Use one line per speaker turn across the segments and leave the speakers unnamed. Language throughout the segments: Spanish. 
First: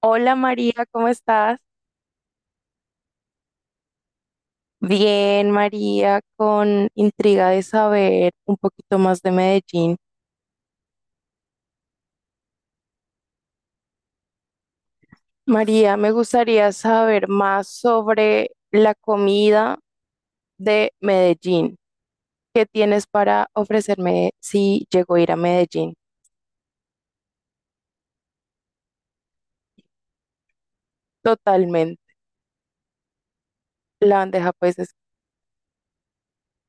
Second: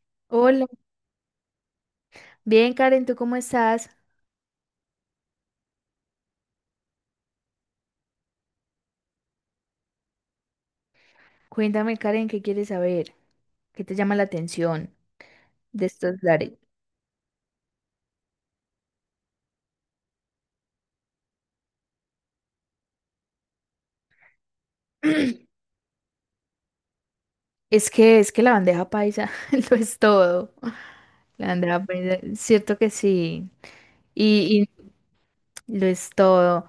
Hola
Hola,
María, ¿cómo estás?
bien Karen, ¿tú cómo estás?
Bien, María, con intriga de saber un poquito más de Medellín.
Cuéntame Karen, ¿qué quieres saber? ¿Qué te llama la atención de
María, me
estos lares?
gustaría saber más sobre la comida de Medellín. ¿Qué tienes para ofrecerme si llego a ir a Medellín?
Es que la bandeja paisa lo es todo. La bandeja
Totalmente.
paisa, cierto que sí.
La bandeja
Y,
pues es
y lo es todo.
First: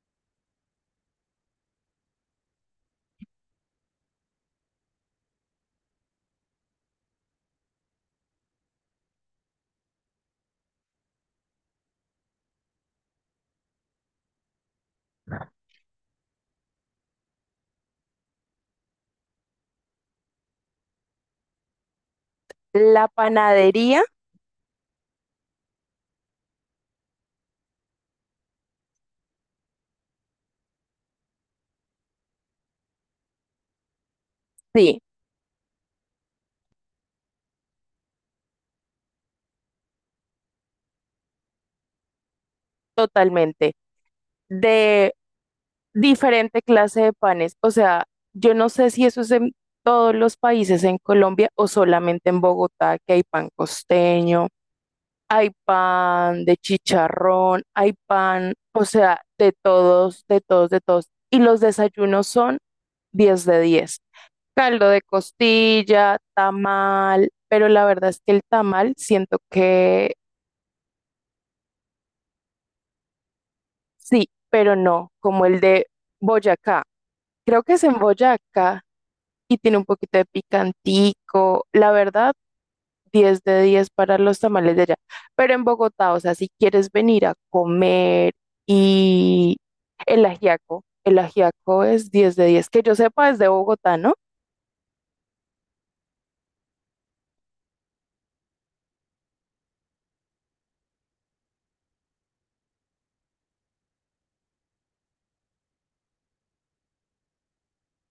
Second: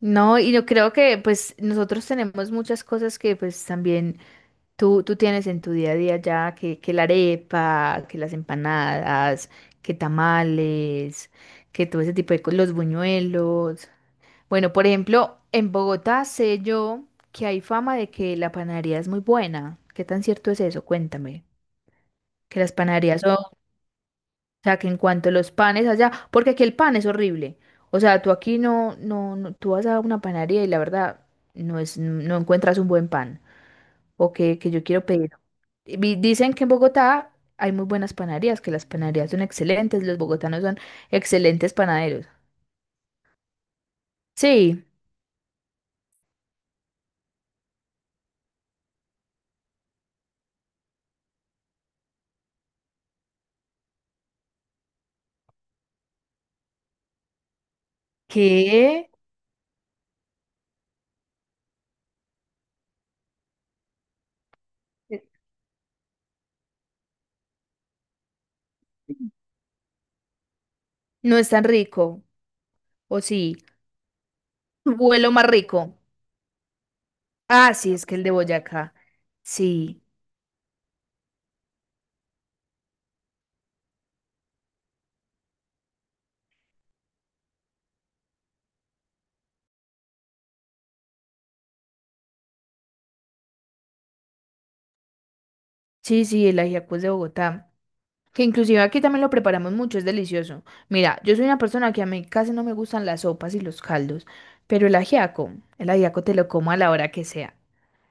No, y yo creo que pues nosotros tenemos muchas cosas que pues también tú tienes en tu día a día ya, que la arepa, que las empanadas, que tamales, que todo ese tipo de cosas, los buñuelos. Bueno, por ejemplo, en Bogotá sé yo que hay fama de que la panadería es muy buena. ¿Qué tan cierto es eso? Cuéntame. Que las
la
panaderías son, o
panadería,
sea, que en cuanto a los panes allá, porque aquí el pan es horrible. O sea, tú aquí tú vas a una panadería y la verdad no es, no encuentras un buen pan. O que yo
sí,
quiero pedir. Dicen que en Bogotá hay muy buenas panaderías, que las panaderías son excelentes, los bogotanos son excelentes panaderos.
totalmente.
Sí,
Diferente clase de panes. O sea, yo no sé si eso es en todos los países en Colombia o solamente en Bogotá, que hay pan costeño, hay pan de chicharrón, hay pan, o
que
sea, de todos, de todos, de todos. Y los desayunos son 10 de 10. Caldo de costilla, tamal, pero la verdad es que el tamal siento que
no es tan rico, o sí.
sí, pero no,
Vuelo
como
más
el de
rico.
Boyacá. Creo
Ah,
que es
sí,
en
es que el de
Boyacá
Boyacá.
y tiene un
Sí,
poquito de picantico. La verdad, 10 de 10 para los tamales de allá. Pero en Bogotá, o sea, si quieres venir a comer y el ajiaco es 10 de 10 que yo sepa es de Bogotá, ¿no?
sí, el ajiaco es de Bogotá. Que inclusive aquí también lo preparamos mucho, es delicioso. Mira, yo soy una persona que a mí casi no me gustan las sopas y los caldos, pero el ajiaco te lo como a la hora que sea,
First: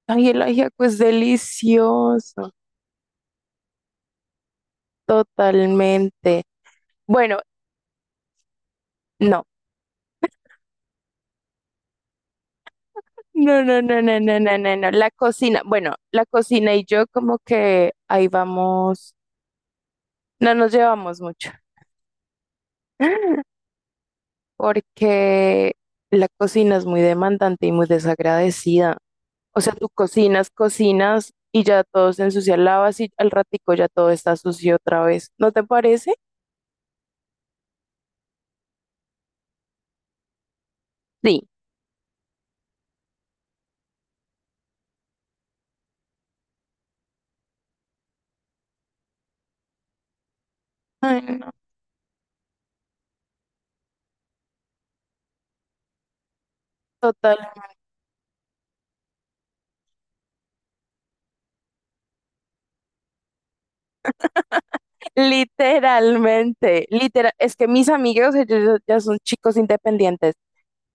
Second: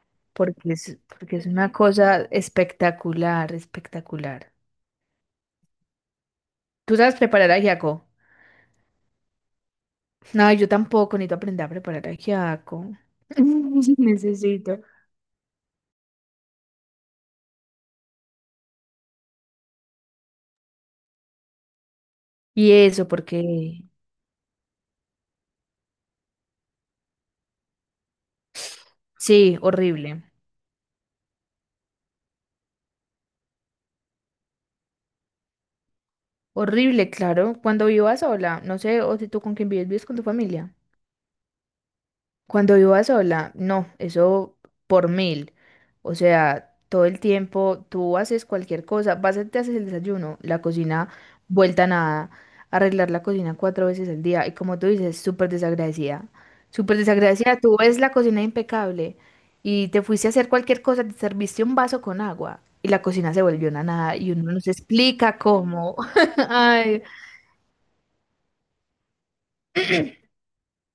Ay, el
porque
ajiaco es
es, porque es una cosa
delicioso,
espectacular, espectacular.
totalmente.
¿Tú sabes
Bueno,
preparar ajiaco?
no.
No, yo tampoco, necesito aprender a preparar ajiaco.
No, no, no, no, no, no,
Necesito.
no, no. La cocina, bueno, la cocina y yo como que ahí vamos, no nos llevamos mucho.
Y eso, porque...
Porque la cocina es muy demandante y muy desagradecida.
Sí,
O sea, tú
horrible.
cocinas, cocinas y ya todo se ensucia, lavas y al ratico ya todo está sucio otra vez. ¿No te parece?
Horrible, claro. Cuando viva sola, no sé, o si tú con quién vives, vives con tu familia.
Sí.
Cuando viva sola, no, eso por mil. O sea, todo el tiempo tú haces cualquier cosa, vas, te haces el desayuno, la cocina
Ay, no,
vuelta a nada, arreglar la cocina cuatro veces al día. Y como tú dices, súper desagradecida. Súper
total.
desagradecida, tú ves la cocina impecable y te fuiste a hacer cualquier cosa, te serviste un vaso con agua y la cocina se volvió una nada y uno no se explica cómo.
Literalmente,
Ay,
literal. Es que mis amigos, ellos ya ya son chicos independientes.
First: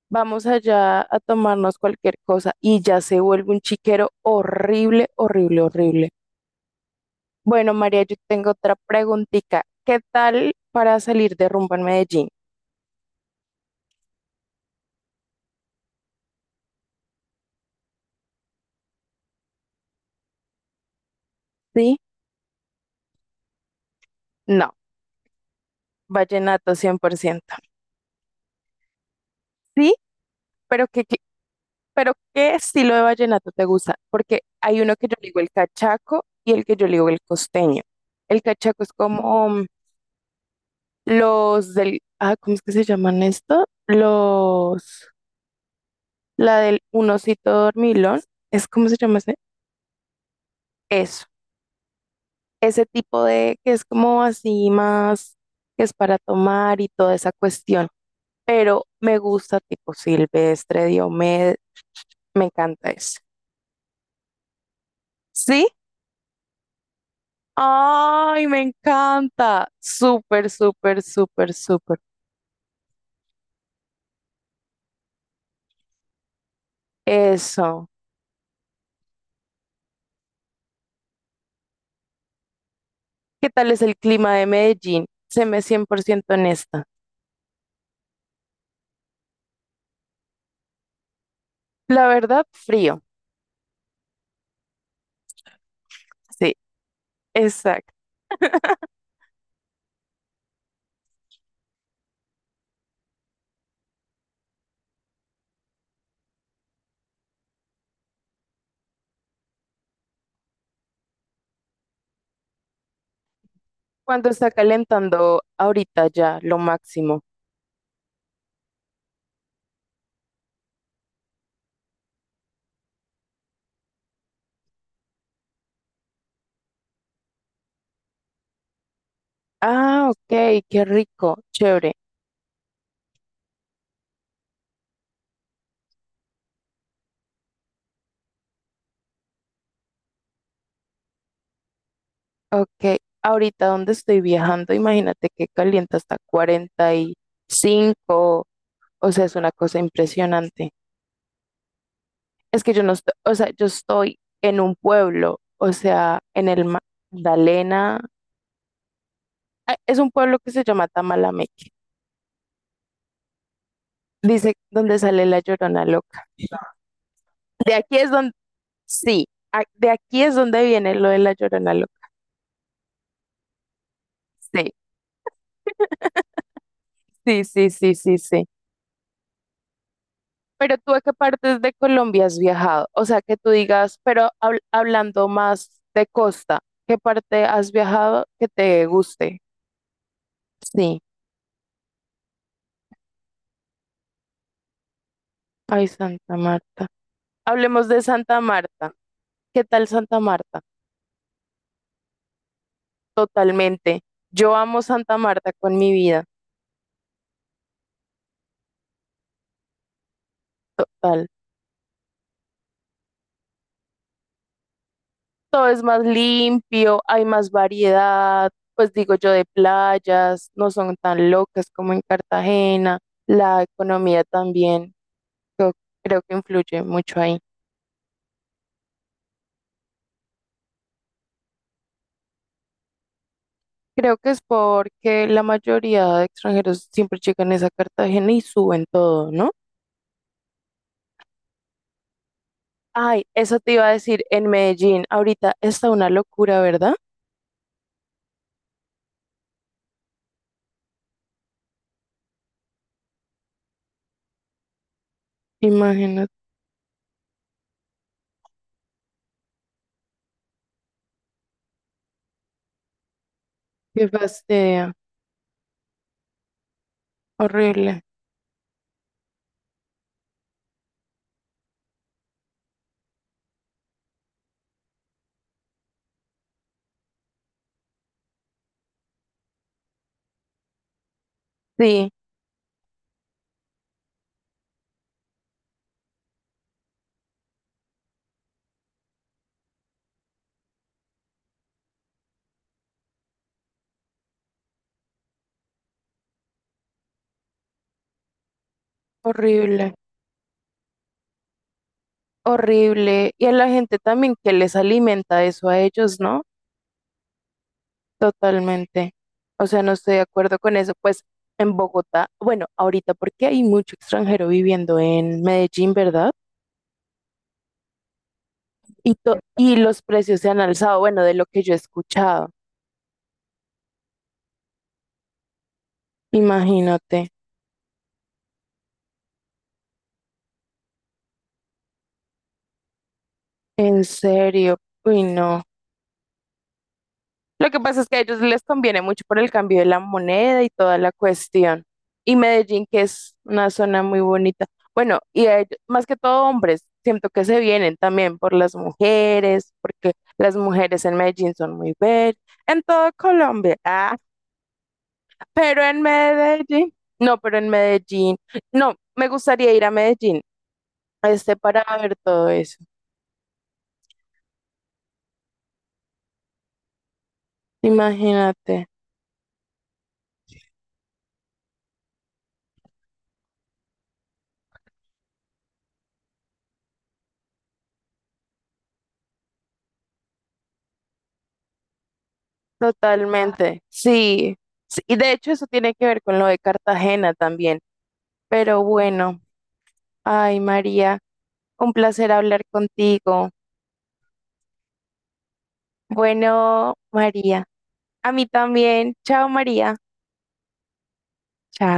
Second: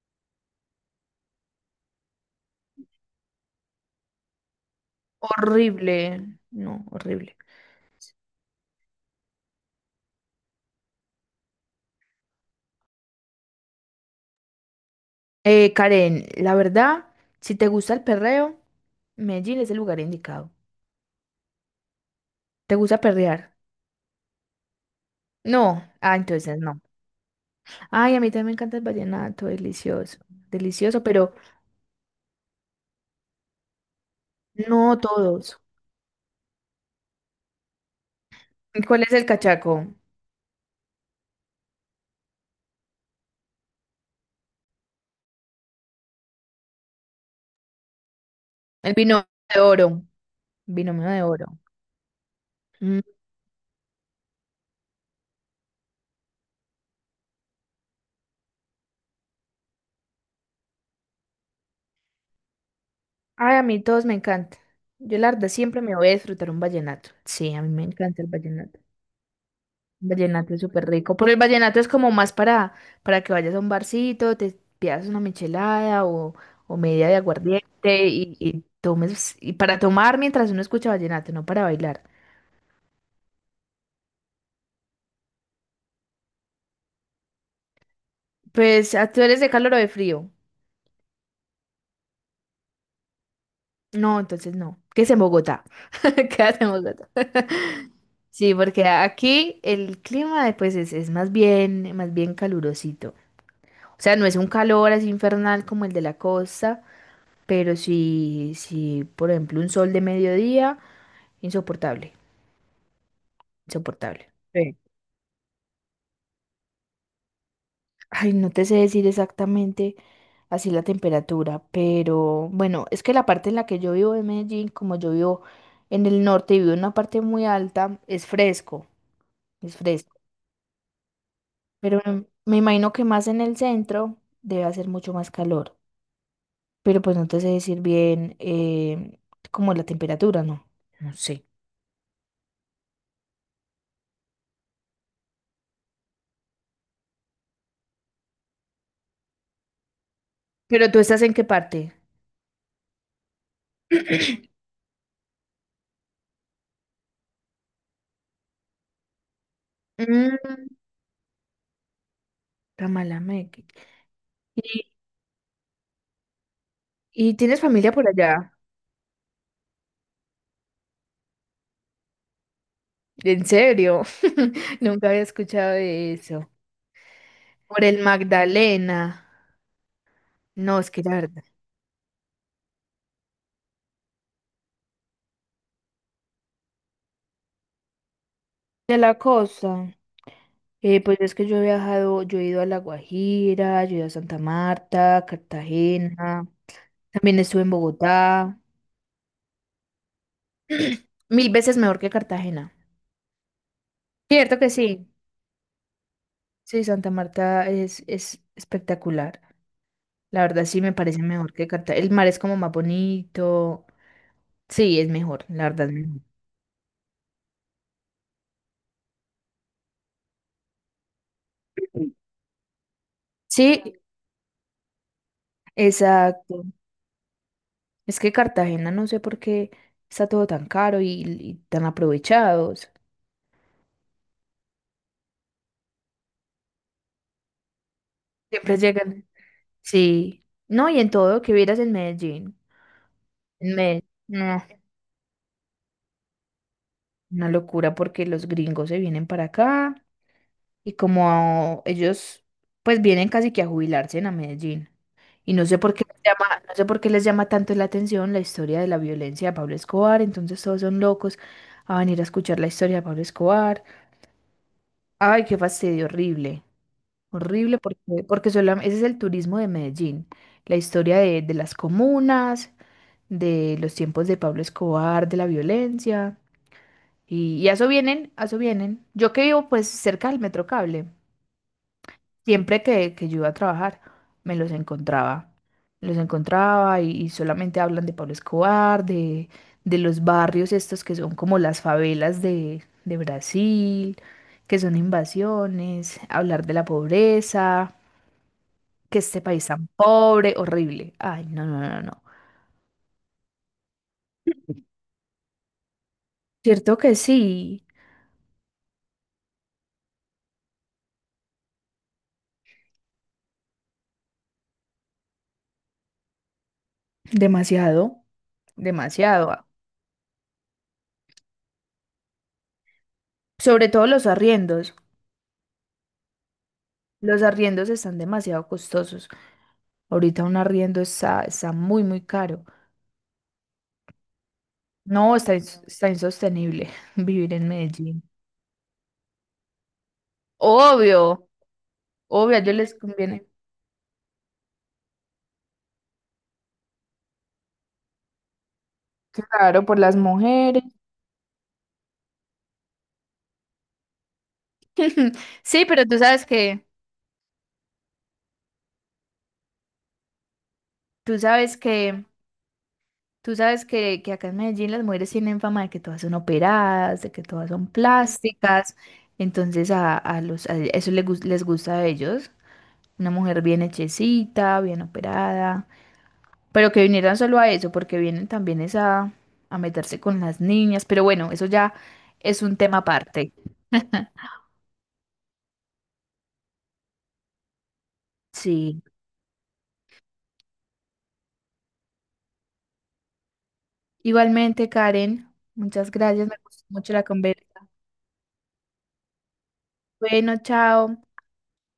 Vamos allá a tomarnos cualquier cosa y ya se vuelve un chiquero horrible, horrible, horrible.
horrible. No, horrible.
Bueno, María, yo tengo otra preguntita. ¿Qué tal para salir de rumba en Medellín?
Karen, la verdad, si te gusta el perreo, Medellín es el lugar indicado.
¿Sí?
¿Te gusta perrear?
No,
No. Ah, entonces
vallenato
no.
100%.
Ay, a mí también me encanta el vallenato,
Sí,
delicioso.
pero
Delicioso,
¿qué, qué-
pero
pero ¿qué estilo de vallenato te gusta? Porque hay uno
no
que yo le digo el
todos.
cachaco y el que yo le digo el costeño. El
¿Y
cachaco es
¿cuál es el
como
cachaco?
los del, ¿cómo es que se llaman esto? Los, la del un osito dormilón, ¿es cómo
El
se llama
vino
ese?
de oro. Binomio de
Eso.
oro.
Ese
Mm.
tipo de que es como así más, que es para tomar y toda esa cuestión. Pero me gusta tipo Silvestre, Diomedes, me encanta eso.
Ay, a mí todos me encanta. Yo, la verdad,
¿Sí?
siempre me voy a disfrutar un vallenato. Sí, a mí me encanta el
Ay, me
vallenato.
encanta. Súper,
Vallenato es súper
súper,
rico. Pero el
súper,
vallenato es
súper.
como más para que vayas a un barcito, te pidas una michelada o media de
Eso.
aguardiente y tomes, y para tomar mientras uno escucha vallenato, no para bailar.
¿Qué tal es el clima de Medellín? Se me ciento honesta.
Pues, ¿ah, ¿tú eres de calor o de frío?
La verdad, frío.
No, entonces no. ¿Qué es en Bogotá?
Sí,
Quédate en Bogotá.
exacto.
Sí, porque aquí el clima pues es más bien calurosito. O sea, no es un calor así infernal como el de la costa, pero sí, sí, por ejemplo, un sol de mediodía insoportable,
Cuando
insoportable.
está
Sí.
calentando ahorita ya, lo máximo.
Ay, no te sé decir exactamente así la temperatura, pero bueno, es que la parte en la que yo vivo en Medellín, como yo vivo en el norte y vivo en una parte muy alta, es fresco, es
Ah,
fresco.
ok, qué rico, chévere.
Pero me imagino que más en el centro debe hacer mucho más calor. Pero pues no te sé decir bien como la temperatura, ¿no? No sé.
Ok, ahorita donde estoy viajando, imagínate que calienta hasta 45. O sea, es una cosa impresionante.
¿Pero tú estás en qué parte?
Es que yo no estoy, o sea, yo estoy en un pueblo, o sea, Magdalena, ah, es un
Mm,
pueblo que se llama Tamalameque,
Tamalameque.
dice
¿Y,
donde sale la Llorona Loca.
y tienes
De
familia
aquí
por
es donde,
allá?
sí, de aquí es donde viene lo de la Llorona Loca.
En serio, nunca había escuchado de eso.
Sí, sí,
Por
sí,
el
sí, sí, sí.
Magdalena.
¿Pero
No, es
tú a
que
qué
la verdad.
partes de Colombia has viajado? O sea, que tú digas, pero hablando más de costa, ¿qué parte has viajado que te
De la
guste?
costa.
Sí.
Pues es que yo he viajado, yo he ido a La Guajira, yo he ido a Santa Marta,
Ay, Santa
Cartagena.
Marta.
También estuve en
Hablemos de Santa
Bogotá.
Marta. ¿Qué tal Santa Marta?
Mil veces mejor que Cartagena.
Totalmente. Yo
Cierto que
amo
sí.
Santa Marta con mi vida.
Sí, Santa Marta es espectacular. La verdad sí me parece
Total.
mejor que Cartagena. El mar es como más bonito. Sí, es mejor, la
Todo es
verdad es
más
mejor.
limpio, hay más variedad, pues digo yo, de playas, no son tan locas como en Cartagena, la
Sí,
economía también. Yo creo que
exacto.
influye mucho ahí.
Es que Cartagena no sé por qué está todo tan caro y tan aprovechados.
Creo que es porque la mayoría de extranjeros siempre llegan es a Cartagena y
Siempre
suben
llegan.
todo, ¿no?
Sí. No, y en todo que vieras en Medellín.
Ay, eso te
En
iba a
Medellín.
decir, en
No,
Medellín ahorita está una locura, ¿verdad?
una locura porque los gringos se vienen para acá y como ellos pues vienen casi que a jubilarse en a Medellín. Y no sé por qué les
Imagínate,
llama, no sé por qué les llama tanto la atención la historia de la violencia de Pablo Escobar, entonces todos son locos a venir a escuchar la historia de Pablo Escobar.
qué fastidio,
Ay, qué fastidio horrible. Horrible
horrible.
porque, porque ese es el turismo de Medellín, la historia de las comunas, de los tiempos de Pablo Escobar, de la violencia, y a eso vienen, a eso vienen. Yo que vivo pues cerca del Metrocable,
Sí,
siempre que yo iba a trabajar, me los encontraba, me los encontraba y solamente hablan de Pablo Escobar, de los barrios estos que son como las favelas de Brasil, que son invasiones, hablar de la pobreza que este país tan
horrible,
pobre, horrible. Ay, no, no, no, no.
horrible. Y a la gente también que les alimenta eso a ellos, ¿no?
Cierto que sí,
Totalmente. O sea, no estoy de acuerdo con eso. Pues en Bogotá, bueno, ahorita porque hay mucho extranjero viviendo en Medellín, ¿verdad?
demasiado,
Y, to-
demasiado. Ah.
y los precios se han alzado, bueno, de lo que yo he escuchado.
Sobre todo los arriendos.
Imagínate,
Los arriendos están demasiado costosos. Ahorita un arriendo está, está muy, muy caro.
en serio, uy,
No,
no.
está insostenible vivir en
Lo que pasa es que a
Medellín.
ellos les conviene mucho por el cambio de la moneda y toda la
Obvio,
cuestión. Y
obvio, a ellos
Medellín,
les
que es
conviene.
una zona muy bonita. Bueno, y a más que todo hombres, siento que se vienen también por las mujeres,
Claro, por
porque
las
las
mujeres.
mujeres en Medellín son muy bellas, en toda Colombia, ah, pero
Sí,
en
pero tú sabes que,
Medellín, no, pero en Medellín, no, me gustaría ir a Medellín.
tú
Este
sabes
para ver
que
todo eso.
tú sabes que acá en Medellín las mujeres tienen fama de que todas son operadas, de que todas son
Imagínate,
plásticas, entonces a eso les, les gusta a ellos, una mujer bien hechecita, bien operada, pero que vinieran solo a eso, porque vienen también es a meterse con las niñas, pero bueno, eso ya es un tema aparte.
totalmente. Sí, sí, y de hecho eso tiene que ver con lo de Cartagena también. Pero
Sí,
bueno, ay María, un placer hablar contigo.
igualmente Karen, muchas gracias, me gustó
Bueno,
mucho la conversa.
María, a mí también. Chao María.
Bueno, chao.
Chao.